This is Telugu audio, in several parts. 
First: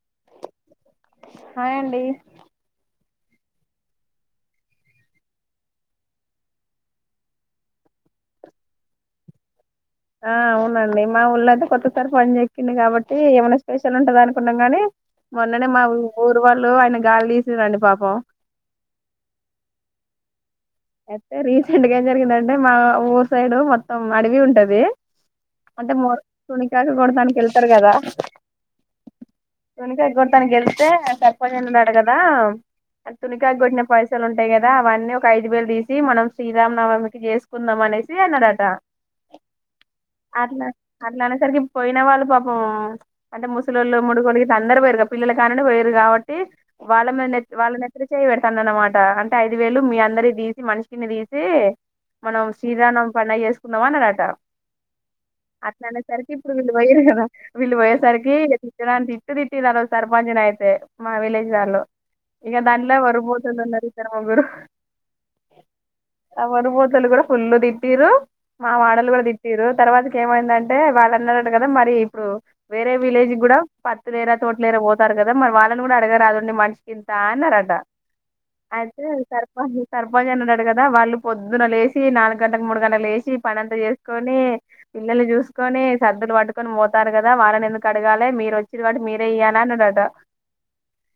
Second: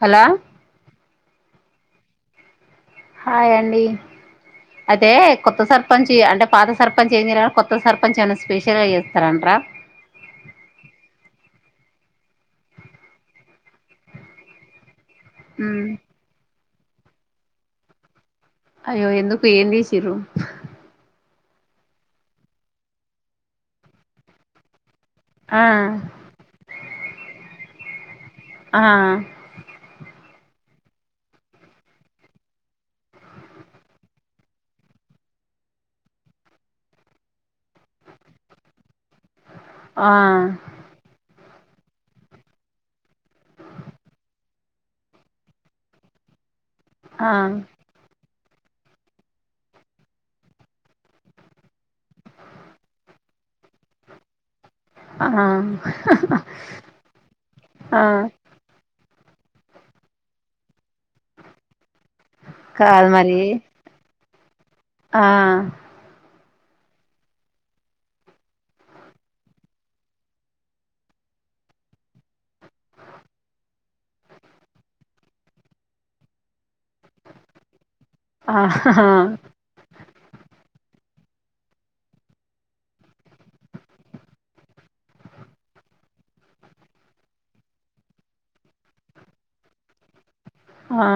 హలో హాయ్ అండి హాయ్ అండి అయితే కొత్త సర్పంచ్ అంటే పాత సర్పంచ్ ఏం చేయలేదు కొత్త సర్పంచ్ ఏమైనా స్పెషల్ గా చేస్తార అంటారా ఆ అవునండి మా ఊరు లో అయితే కొత్త సర్పంచ్ ఎక్కిండు కాబట్టి ఏమైనా స్పెషల్ ఉంటది అనుకున్నా కాని మొన్ననే మా ఊరు వాళ్ళు లు ఆయన గాలి తీసి రండి పాపం అయ్యో ఎందుకు ఏం తీసిరు అయితే రీసెంట్ గా ఏం జరిగిందంటే మా ఊరు సైడ్ మొత్తం అడవి ఉంటది ఆ అంటే మార్ తోని కాక కొడతానికి వెళ్తారు కదా ఆ తన గెల్తే సర్పంచ్దాడు కదా తునికాయ కొట్టిన పైసలు ఉంటాయి కదా అవన్నీ ఒక ఐ వేలు తీసి మనం శ్రీరామనవమికి చేసుకుందాం అనేసి అన్నాడట ఆ అట్లా అట్లా అనే సరికి పోయిన వాళ్ళు పాపం అంటే ముసలళ్ళు ముడిగోళ్ళు అందరు పోయారు పిల్లలు కానిండి పోయారు కాబట్టి వాళ్ల మీద ఆ నెట్ వాళ్ళ నెత్తిన చేయి పెడ అనమాట అంటే ఐదు వేలు మీ అందరి తీసి మనిషికిన్ని తీసి మనం శ్రీ రామనవమి పండగ చేసుకుందాం అన్నడట అట్లా ఆ అనేసరికి ఇప్పుడు వీళ్ళు పోయారు కదా వీళ్ళు ఆ పోయేసరికి తిట్టరాని తిట్ మస్త్ తిట్టిరూ ఆరోజు సర్పంచ్ ని అయితే మా విలేజ్ వాళ్ళు ఇంక దానిలో కాదు మరి వర్బోతులు ఉన్నారు ఇద్దరు ముగురు ఆ ఆ వరుపోూతలు కూడా ఫుల్ తిట్టరు మా మాడలు కూడా తిట్టారు తర్వాతకి ఏమైందంటే వాళ్ళు అందరూ అంత కదా మరి ఇప్పుడు వేరే విలేజ్ కూడా పతులేరా తోటలేరా పో సరు కదా మరి వాళ్ళని కూడా అడగ రాదండి మనిషికింత అన్నార అంటా ఆహా సర్పంచ్ అన్నాడట కదా వాళ్ళు పొద్దున లేసి నాలుగు గంటలకు మూడు గంటలు లేసి పనింత చేసుకొని పిల్లల్ని చూసుకొని సర్దులు పట్టుకొని పోతారు కదా వాళ్ళని ఎందుకు అడగాలి మీరు వచ్చిన వాటి మీరే ఇయ్య అన్నాట ఆ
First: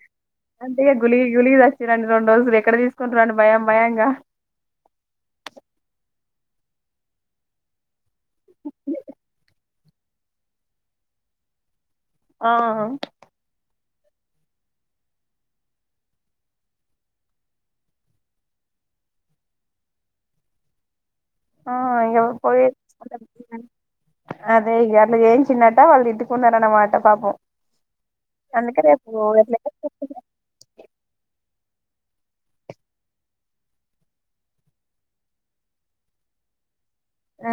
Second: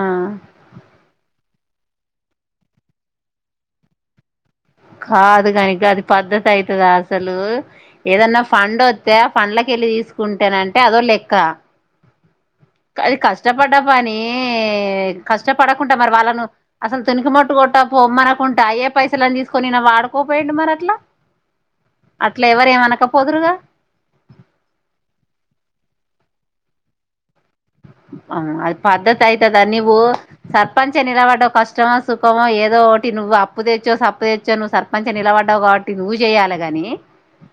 అంత గుళ గుళద రండు రోజులు ఎక్కడ తీసుకొనిరాను భయం భయంగా కాదు కనుక అది పద్ధతి అవుతుందా అసలు ఏదన్నా ఫండ్ వస్తే ఆ ఫండ్లక వెళ్ళి తీసుకుంటానంటే అదో లెక్క ఆ అది కష్టపడి ని కష్టపడకుంటడా మరి వాళ్ళను అసలు తునికి మట్టు కొట్ట పొమ్మనకుంటడా ఏ పైసలు అని తీకొని వాడుకోపోయాండి మరి అట్లా ఆ ఇ అట్లా పో ఎవరు ఏమనకపోదురుగా అదే ఈగా అలాగ ఏం చిన్న ళ్ళు ఇటుకుందటా పాపం ఆ అది అందుకే రేపు పద్ధతి ఎట్లా అయితదా నవు సర్పంచ నిలవడకష్ట కష్టమో సుఖోమో ఏదో ఒకటి నువ్వు అప్పు తెచ్చో సప్పు తెచ్చో నువ్వు సర్పంచ్ నిలబడ్డావు కాబట్టి నువ్వు చేయాలి కాని ఆ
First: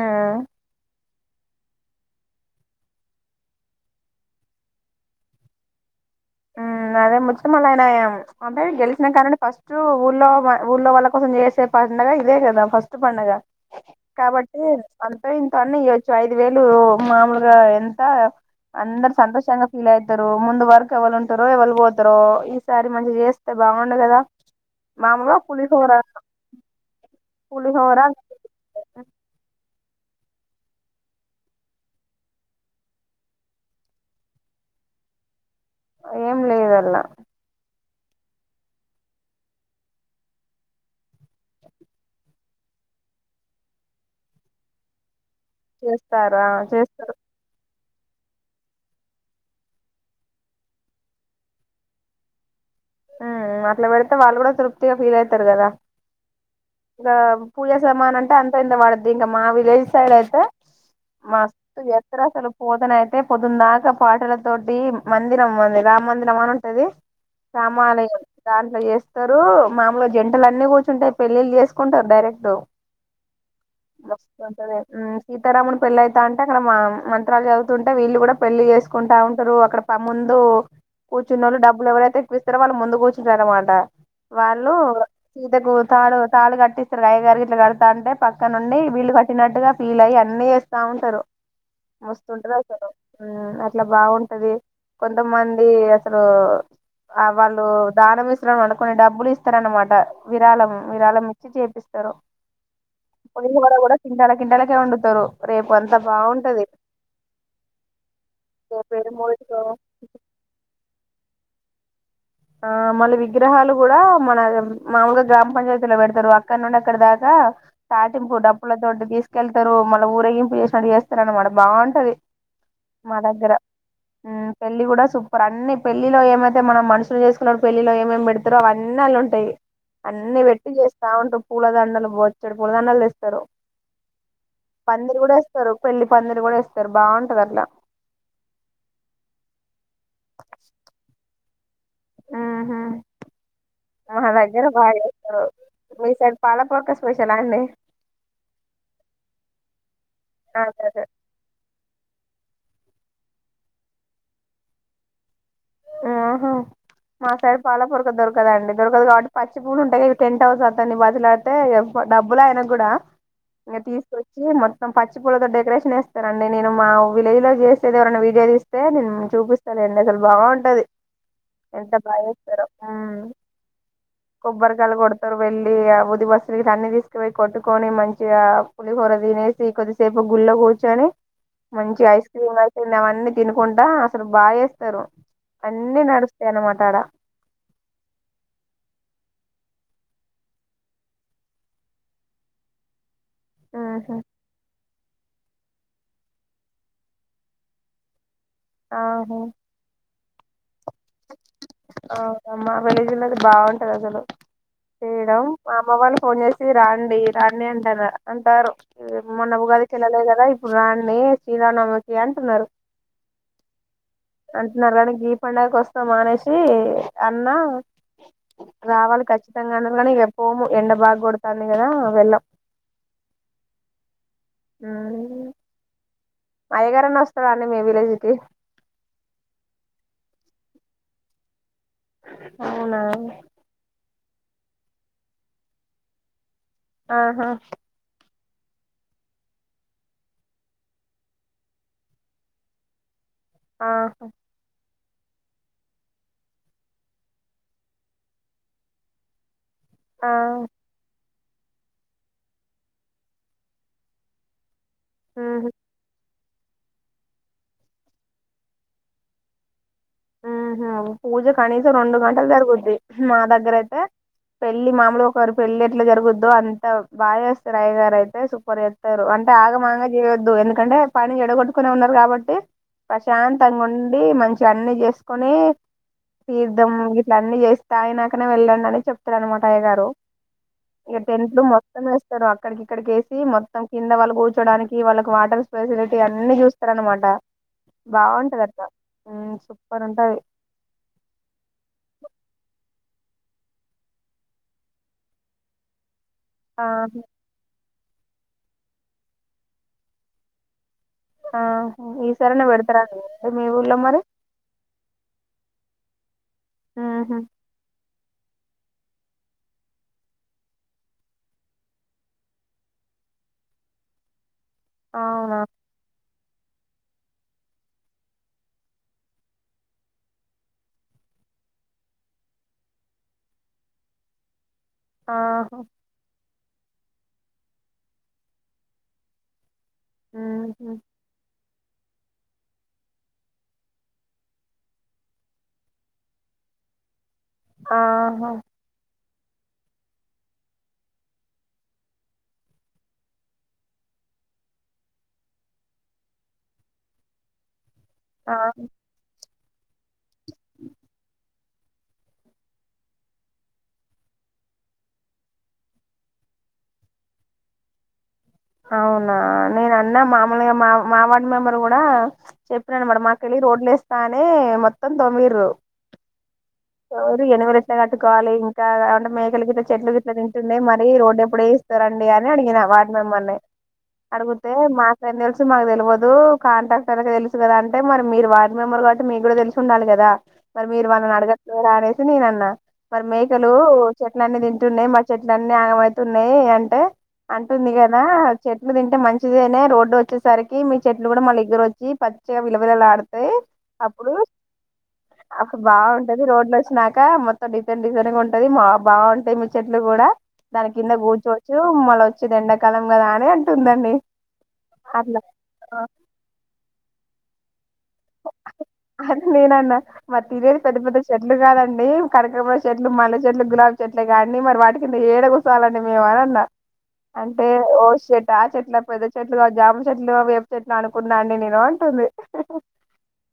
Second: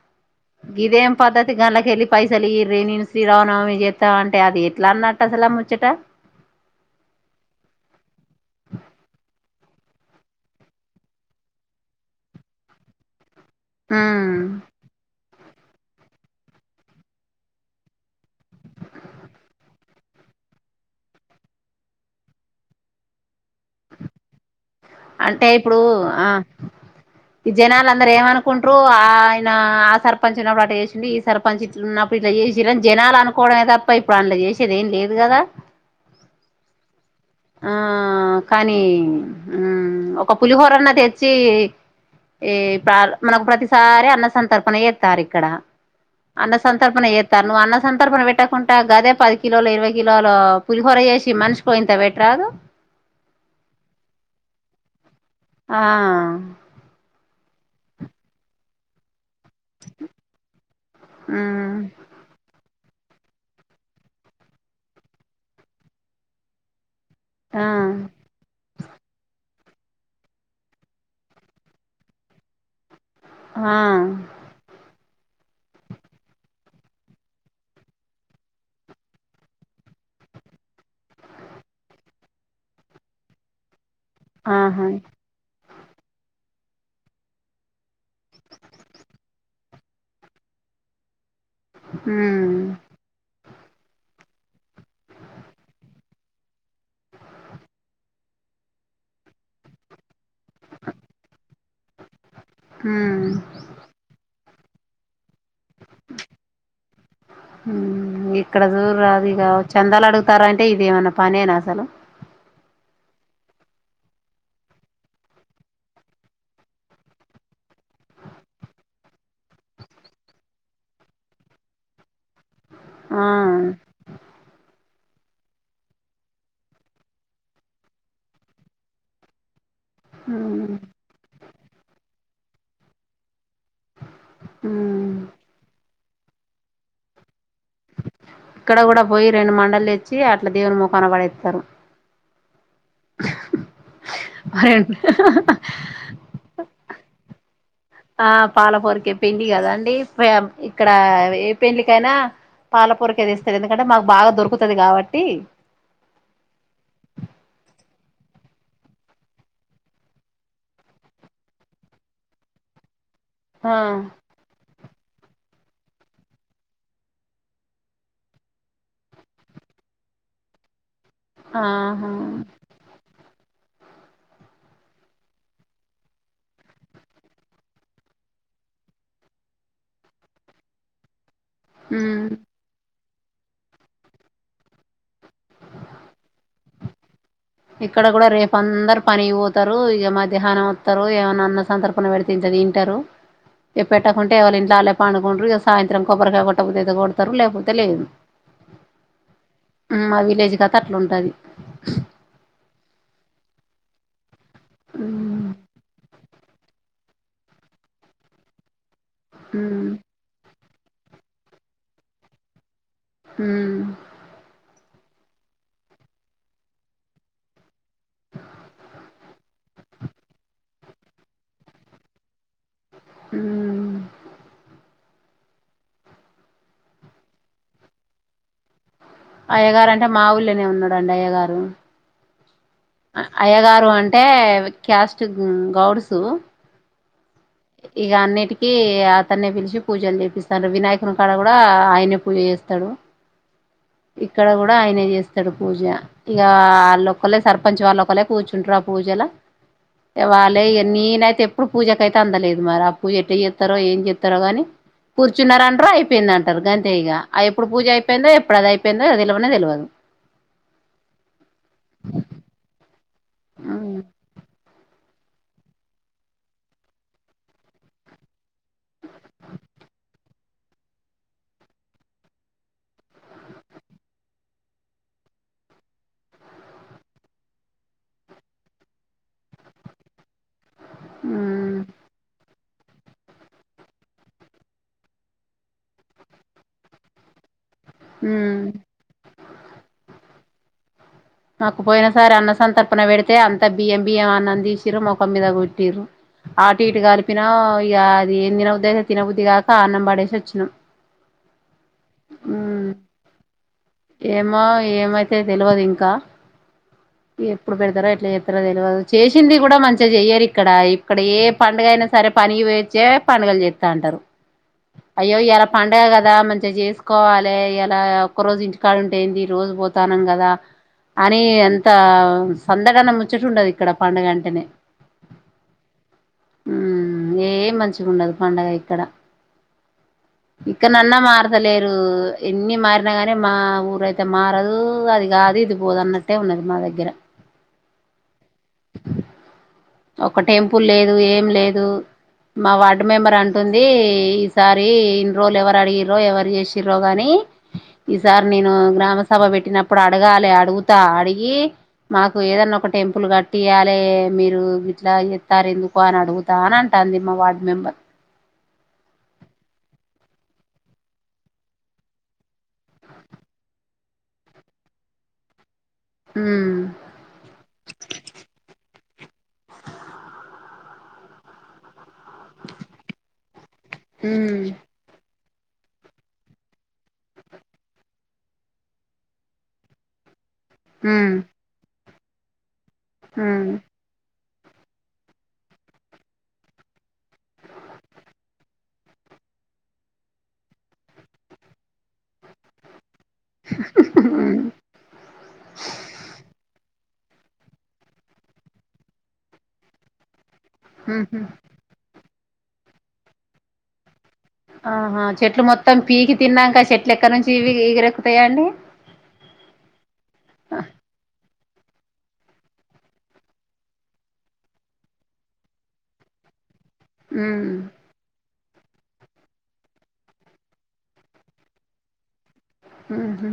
గిదేం పాద గలకలో పైసలు ఎయ్యిరు నేను శ్రీ రామా నవమి చేస్తాం అంటే అది ఎట్లా అన్న ట్ట అసలు ఆ ముచ్చట ఉమ్ అదే ముచ్చట మళ్ళ ఊళో ఊళ్ళో వాళ్ళ కోసం చేసే పండగ ఇదే కదా ఫస్ట్ పండగ ఉమ్ కాబట్టి అంతా ఇ తన్ని ఇయచ్చు ఐదు వేలు మామూలుగా ఎంత అందరు సంతోషంగా ఫీల్ అవుతారు ముందు వరకు ఎవలుంట తరి వెవళ్ళ పోతారో ఈసారి మంచిగా చేస్తే బాగుండ కదా మామూలుగా అంటే ఇప్పుడు పులిహోర ఆ ఈ జనాలు పులిహోర అందర ఏమనుకుంట్ర ఆ ఆయన సర్పంచ్ ఉన్నప్పుడు అలా చేసిండే ఈ సర్పంచ్ ఇట్లు ఉన్నప్పుడు ఇట్లా చేసని జనాలు అనుకోవమే తప్ప ఇప్పుడు అందులా చేసేది ఏం లేదు కదా ఏం లేదలా ఆ కానీ ఒక పులిహోరన్న తెచ్చి ఈ మనకు ప్రతిసారి అన్న సంతర్పణస్తారు చేస్తారా అన్న సంతర్పణ చేస్తారు ఏతారు నువ్ అన్న సంతర్పణ పెట్టకుంట గదే పది కిలోలు ఇరవై కిలోలు పులిహోర చేసి మనిసిపోయెంత పెట్ ఎ రాదు అట్లా పెడితే వాళ్ళు కూడా తృప్తిగా ఫీల్ అయితారు తారు కదా ఆ ఇకా పూజా సమానం అంటే అంత ఇంత వాడద్ది ఇంకా మా విలేజ్ సైడ్ అయితే మ ఎ పో అతన అయితే పొద్దున్న దాకా పాటల తోటి మందిరం ఉంది రామ మందిరం అని ఉంటది ఆ సామాలు దాంట్లో చేస్తారు మాములు జంటలు అన్నీ కూర్చుంటాయి పెళ్ళళ్ళ చేసుకుంటారు డైరెక్ట్ ఆ సీతారామున్ పెళ్ళి అయితా అంటే అక్కడ మంత్రాలు చదువుతుంటే వీళ్ళు కూడా పెళ్లి చేసుకుంటా ఉంటారు అక్కడ ప ముందు కూర్చున్నోళు డబ్బులు ఎవరైతే ఇత్తర వాళ్ళు ముందు కూచుంటరనమాట వాళ్ళు ఆహా సీత కూ తాళ తాళు కట్టిస్తారు కాయగారు గట్లా కడతా అంటే పక్క నుండి వీళ్లుు కట్టినట్టుగా ఫీల్ అయ్యి అన్ని చేస్తా ఉంటారు మస్తు ఉంటది ఉమ్ అయితే అట్లా బాగుంట అది కొంతమంది అసలు ఆ వాళ్ళు దానం ఇస్తరు అనమాట కొన్ని డబ్బులు ఇస్తార అనమాట విరాళం విరాళం ఇచ్చి చేపి స్తరొ ఉమ్ కొన్ని వడ వడస్ తిండ్లా కిండలకేం వండుతారో హు ఇక్కడ రేపు జూర్ర ఏడు అది ఇగ మూడింటికో చందాలు అడుగుతారంటే ఇదేమన్నా పనేనా తను ఆ మళ్ళీ విగ్రహాలు కూడా మన మాముూలుగా గ్రామ పంచాయతీలో పెడతారు. అక్కడ నుండి అక్కడ దాకా తాటింపు డప్పులతోటీ తీసుకెళ్తారు, మళ్ళీ ఊరేగింపు చేసినట్టు చేస్తారు అనమాట బాగుంటది. మా ఆ దగ్గర ఉ పెళ్లి గూడ సు పర్ అన్ని పెళ్లిలో ఏమైతే మనం మనిష్ చేసుకున్నప్పుడు పెళ్ళిలో ఏమేమి పెడతారో అవన్నీ ఆళ్లు ఉంటాయి అన్ని పెట్టి ఉమ్ చేస్తా ఉంటూ పూలదండలు [inaudible] ఇక్కడ పూల దండలు తెస్తరో ఉమ్ పందిర్ గూడ ఏస్తారు పెళ్లి పందిరి గూడా ఏస్తారు బాగుంటది అట్లా ఇక్కడ కూడా పోయి రెండు మండల్ తెచ్చి అట్ల దేవుని మొఖాన పడే స్తరు మా దగ్గర బాగా రెండు చేస్తారు మీ సైడ్ పాలపక్క స్పెషలా అండి ఆ పాలపూరికే పెండ్లి కదాండి ఫ అదే ఇక్కడ అదే ఏ పెండ్లికైన పాలపూరికే తెస్తారు ఎందుకంటే మాకు బాగా దొరుకుతది కాబట్టి ఆహ మా సైడ్ పాల పొరక దొరకదండి దొరకదు కాబట్టి పచ్చి పూలు ఉంటాయి కదా టెంట్ హౌస్ అతన్ని బతిలాడితే డబ్బులే ఆయన గూడా ఆ ఇంగ తీసుకొచ్చి మ పచ్చి పూలతో డెకరేషన్ ఏస్తారారండి. నేను మా విలేజ్ లో చేసేది ఎవరైనా వీడియో తీస్తే నేను చూపిస్తాలేండి అసలు బాగుంట ఉంటది ఎంత ఆహా బాగచేస్తరో కొబ్బరికాయలు కొడతారు. వెళ్లి ఆ ఊది బస్తీలు అన్ని తీసుకుపోయి కొట్టుకొని మంచిగా పులిహోర తినేసి కొద్దిసేపు గుళ్ళో కూర్చొని. మంచి ఐస్ ఉమ్ క్రీమ్ గాని తినెవాళ్లకి అన్ని తినుకుంటా అసలు బాగెస్తారు అన్నీ నడుస్తస్తాయన్న మాటా ఆడ ఇక్కడ కూడా రేపుందరు పని పోతారు ఇగ మధ్యాహ్నం వత్తారు ఏమన్నా అన్న సంతర్పణ పెడితే ఇంత తింటారు ఎ పెట్టకుంటే ఎవళ ఇంట్లో ఆళ్లకు పడుకుంట్రు ఇక సాయంత్రం కొబ్బరికాయ కొట్టబుత్తి అయితే కొడతారు లేకపోతే లేదు ఆహా మా విలేజ్ కత్ అట్లు ఉంటాది మా విలేజ్ లోది బాగుంటది అసలు చేయడం మ్మ్ మా అమ్మ వాళ్ళు ఫోన్ చేసి రాం డి రండి అంటరు అంటారు ఇది మొన్న ఉగాదికి ఎల్లాలే గద పురాన్ని సీతనామకి అంటున్నారు. ఉమ్ [unintelligible] గీ పండగకు వస్ మానేసి అన్న రావాలి ఖచ్చితంగా అన్నరు గని పోము, ఎండ బాగ కొడతాంది కదా వెళ్ళాం. ఉమ్ ఆ అయ్యగారన్న వస్తడు అండి మే విలేజ్కి అయ్యగారు అంటే మా ఊళ్ళనే ఉన్నడండి అయ్యగారు. అవునా అయ్యగారు అం టే క్యాస్ట్ గౌడ్సు ఆ ఇగ అన్నిటికి కి అతన్ని పిలిచి పూజలు చేపిస్తాడు, వినాయకుని కాడ కూడా ఆయనే పూజ చేస్తడు. ఆ ఇక్కడ కూడా ఆయనే చేస్ స్తడు పూజ. ఇక వాళ్ళొక్కల్లె సర్పంచ్ వాళ్ళ ఒకళ్ళే కూర్చుంటరు ఆ పూజలా. ఆ వాళ్ళే ఇగ నీనయితే ఇప్పు పూజకైతే అందలేదు మరి అ పూజ ఎట్ చేత్తరో ఏం చేత్తరో కాని ఉహు కూర్చున్నారంటరు అయిపోయిందం సర్గా అంటే తెయగా ఆ ఎప్పుడు పూజ అయిపోయిందో, ఎప్పుడు అది అయిందో, తెలివనే తెలియదు. ఉహు పూజ కనీసం రెండు గంటలు జరుగుద్ది మా దగ్గర అయితే మ్మ్ పెళ్ళ మామలుగా రి పెళ్లి ఎట్లా జరగొద్దు అంత బాచేస్తరు అయ్యగారు అయితే, సూపర్ చేత్తరు అంటే ఆగమాగ చేయొద్దు ఎందుకంటే పని చెడగొట్టుకునే ఉన్నారు కాబట్టి ప్రశాంతంగా ఉండి మంచి అన్ని చే. తీసుకొని తీర్థం ఇట్లన్నీ చేస్తా తాగినాకనే వెళ్ళండి అని చెప్తారు అనమాట అయ్య గారు ఇగ టెన్ట్లూ లో మొత్తం వేస్తరు వాళ్ళు. ఇక్కడికిక్కడికేసి మొత్తం కింద వాళ్ళ కూర్చోడానికి వాళ్ళకి వాటర్ ఫెసిలిటీ అన్ని చూస్తార అనమాట. మ్మ్ బాగుంటదక్క ఉమ్ రింటది న పెడితే అంత బియ్యం బియ్యం అన్నం చేసిర్రూ, ముఖం మీద కొట్టిరు. ఆటు ఇటు ఆహా కలిపిన గా అది ఏం తిన బుద్ధియితది తినబుద్ధదిగాక అన్నం పడేసి వచ్చినాం. ఆ ఈ సరన్న బెడతరానే ఏమో ఏమైతే తెలియదు ఇం కా ఉహు ఎప్పుడు పెడతరో ఎప్ చేసింది కూడా మంచిగా చెయ్యరు ఇక్కడ ఇక్కడ ఏ పండుగ అయినా సరే పనికి పోయోచ్చే పండుగలు చేత్తా అంటారు అయ్యో అవునా ఇయాళ పండగ కదా ఎలా మంచిగా చేసుకోవాలి ఇలా ఒక్క రోజు ఇంటి ఎక్కడుంటే ఏంది రోజు పోతానం కదా అని అంత సందడన్న ముచ్చటటుండదు ఇక్కడ పండుగ అంటనే ఆ హ్మ్ ఏం మంచిగా ఉండదు పండగ ఇక్కడ ఇక ఉహు నన్న మారు తలేరు ఎన్ని మారిన గానీ మా ఊరయితే మారదు అది కాది ఇది పోదు అన్నట్టే ఉన్నది మా దగ్గర ఆహా ఒక టెంపుల్ లేదు ఏం లేదు మా వార్డ్ మెంబర్ అంటుంది ఈసారి ఇన్ని రోజులెవరు అడిగిరో ఎవరు చేసిరో గాని ఈ సారి ఆ నేను గ్రామ సభ పెట్ పెట్టినప్పుడు అడగాలి అడుగుతా అడిగి మాకు ఏదన్నా ఒక టెంపుల్ కట్టియాలి మీరు ఇట్లా ఎత్తారు ఎందుకో అని అడుగుతా అని అంటాది మా వార్డ్ మెంబర్ అవునా నేను అన్న మామూలుగా మా మా వార్డు మెంబర్ కూడా చెప్పినాడుమాట మాకు తెలీదు రోడ్లు వేస్తా అనీ మొత్తం తవ్విర్రు ఉమ్ ఎవరు ఎనభై లక్షలు కట్టుకోవాలి ఇంకా మేకలు గిట్ల చెట్లు గిట్ల తింటుండే మరి రోడ్డు ఎప్పుడేయిస్తరండి అని అడిగిన వార్డు మెంబర్ ని ఉమ్ అడుగుతే మాకేం తెలుసు మాకు తెల్వదు కాంట్రాక్టర్ కి తెలుసు కదా అంటే మరి మీరు వార్డు మెంబర్ కాబట్టి మీకు కూడా తెలుసు ఉండాలి కదా మరి మీరు వాళ్ళని ఉమ్ అడగట్లేదా అనేసి సినీ నన్న మరి ఉమ్ మేకలు చె న్నన్ని తింటున్నాయి మా చెట్లన్నీ ఆగమైతున్నాయి అంటే అంటుంది గదా చెట్లు తింటే మంచిదేనే రోడ్డు వచ్చేసరికి మీ చెట్లు కూడా మళ్ళీ ఇగురు వచ్చి పచ్చగా విలవిలలాడు [unintelligible] య్ అప్పుడు ఉమ్ అప్పుడు బావుంటది రోడ్ లో వచ్చినాక మొత్తం డిజైన్ డిజైన్ గా ఉంటది. మా బావుంటయి మీ చెట్లు కూడా దాని కింద ఉహు కూర్చోవచ్చు మళ వచ్చే దెండకాలం గదా అదే అంటుందండి ఆహా చెట్లు మొత్తం పీకి తిన్నాంక చెట్లు ఎక్కడ నుంచి ఇ ఇగర అని నేను అన్న మరి తినేది పెద్ద పెద్ద చెట్లు కాదండి కనకంబరం చెట్లు మల్లె చెట్లు గులాబీ చెట్లుగా అన్నీ మరి వాటి కింద ఏడ కూసోవాలండి మేము అని అన్న అంటే ఉమ్ ఓ షిట్ త చెట్ల పెద్ద చెట్లుగా జామ చెట్లు వేపు చెట్లు అనుకున్నా అండి నేను అంటుంది. ఊహూ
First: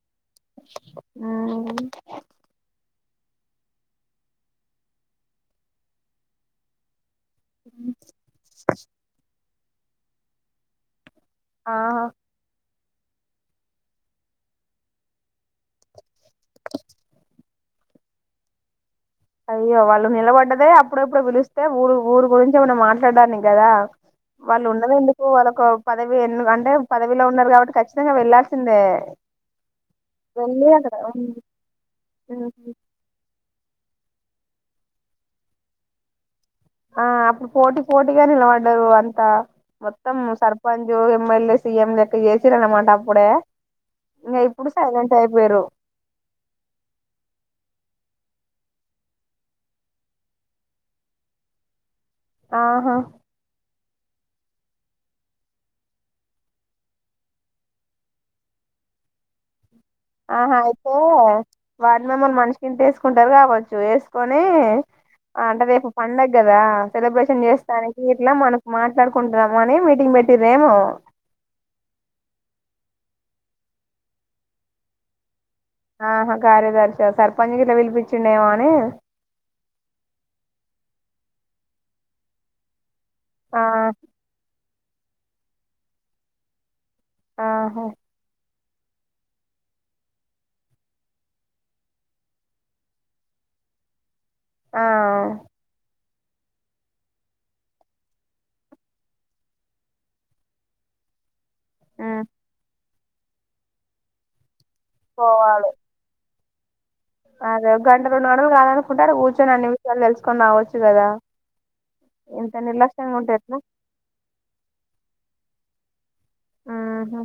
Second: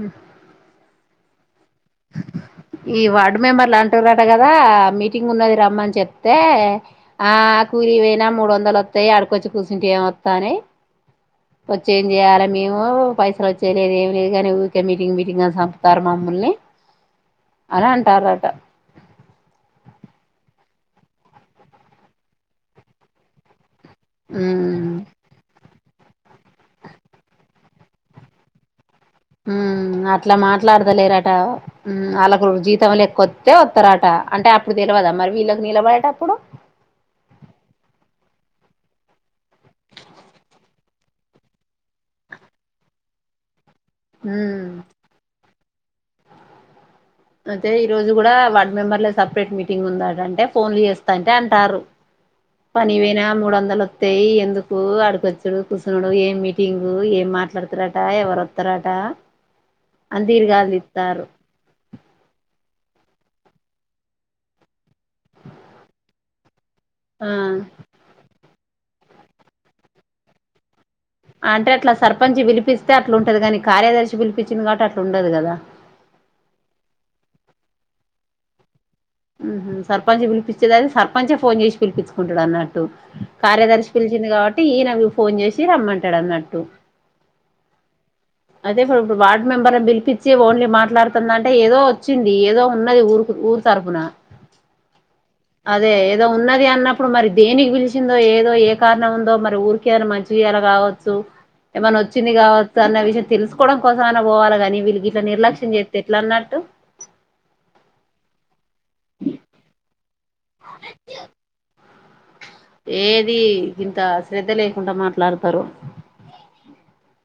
ఆ మ్ ఈ వార్డు మెంబర్ లాంటూంట కదా మీటింగ్ ఉన్నది రమ్మ అని చెప్తే ఆ కూలీ పోయినా మూడు వందలు వస్తాయి ఆడుకోచ్చు ప్రూజెంట్య మత్తానే ఆ వచ్చి ఎం చేయాలి అం అ పైసల్ వచ్చేలేదు గాని ఉరికే మీటింగ్ మీటింగ్ అని చంపుతారు ముల్లే అని అంటారట అయ్యో వాళ్ళు నిలబడ్డదే అప్పుడప్పుడు పిలిస్తే, ఊరు ఊరి గురించి ఏమన్నా మాట్లాడాన్నికి కదా వాళ్ళు ఉమ్, ఉన్నది ఎందుకు వాళ్ళకు పదవి ఎ అంటే పదవిలో ఉన్నారు కాబట్టి ఖచ్చితంగా వెళ్లాల్సిందే ఉ అట్లా వెళ్ళి అక్కడ ఉమ్ మాట్లాడదలేరట మ్ వాళ్ళకు ఉమ్ జీతం ఎక్కువ వే వస్తారట అంటే అప్పుడు తెలవదా మరి వీళ్ళకి నిలబడేట అప్పుడు ఆ అప్పుడు పోటీ పోటీగా నిలబడ్డారు అంత, మొత్తం సర్పంచ్ ఎమ్మెల్యే సీఎం లెక్క చేసిర అనమాట అప్పుడే ఇంఖ ఇప్పుడు ఉమ్, సైలెంట్ అయిపోయిర్రు అయితే ఈ రోజు కూడా వార్డ్ మెంబర్ల సపరేట్ మీటింగ్ ఉందటంటే ఫోన్లు చేస్తా అంటే అంటారు ఆహా పనిగిబోయినా మూడు వందలు తేయి ఎందుకు అడకొచ్చుడు కూసొనడు ఏం మీటింగు ఏం మాట్లాడతారట ఎవరొత్తారట ఆహా ఐతే వార్డ్ మెంబర్ మనిషికింత వేసుకుంటరు కావచ్చు వేసుకొని అంటే రేపు పండగ కదా ఆ సెలబ్రేషన్ చేస్తానికి ఇట్లా మనం మాట్లాడుకుంటున్నాం అని మీటింగ్ పెట్టిర్రేమో అంటే అట్లా సర్పంచి పిలిపిస్తే అట్లుంటది కాని కార్యదర్శి పిలిపిచ్చిండు కాబట్టి అట్లుండదు కదా ఆహా కార్యదర్శా సర్పంచ్ గిట్లా పిలిపిచ్చిండేమో అని ఊహూ సర్పంచ్ పిలిపిచ్చేదాని సర్పంచే ఫోన్ చేసి పిలిపిచ్చుకుంటాడు అన్నట్టు ఆ కార్యదర్శి పిలిచింది కాబట్టి ఈయన రు ఫోన్ చేసి రమ్మంటాడు అన్నట్టు ఆహా అదే [unintelligible] ఇప్పుడు వార్డ్ మెంబర్ పిలిపించి ఓన్లీ మాట్లాడుతుందంటే ఏదో వచ్చింది ఏదో ఉన్నది ఊరు కు ఊరు తరపున ఆ అదే ఏ గా ఉన్నది అన్నప్పుడు మరి దేనికి పిలిచిందో ఏదో ఏ కారణం ఉందో మరి ఊరికి ఏనా మంచిర్యాల కావచ్చు ఏమన్నా ఉమ్, వచ్చింది కావ తన్న విషయం తెలుసుకోవడం కోసం ఐనా పోవాలిగాని వీళ్కి ఇట్లా పోవాలి నిర్లక్ష్యం చేప్తే ఎట్లా అన్నార్ టు అదే ఒక గంట రెండు గంటలు కాదనుకుంటే ఆడ కూచోని అన్ని విషయాలు తెలుసు కొన్ని అవచ్చు కదా ఇంత నిర్లక్ష్యంగా ఉంటే ఏది ఎట్లా ఇంత శ్రద్ధ లేకుండా మాట్లాడుతుం తరు ఉహు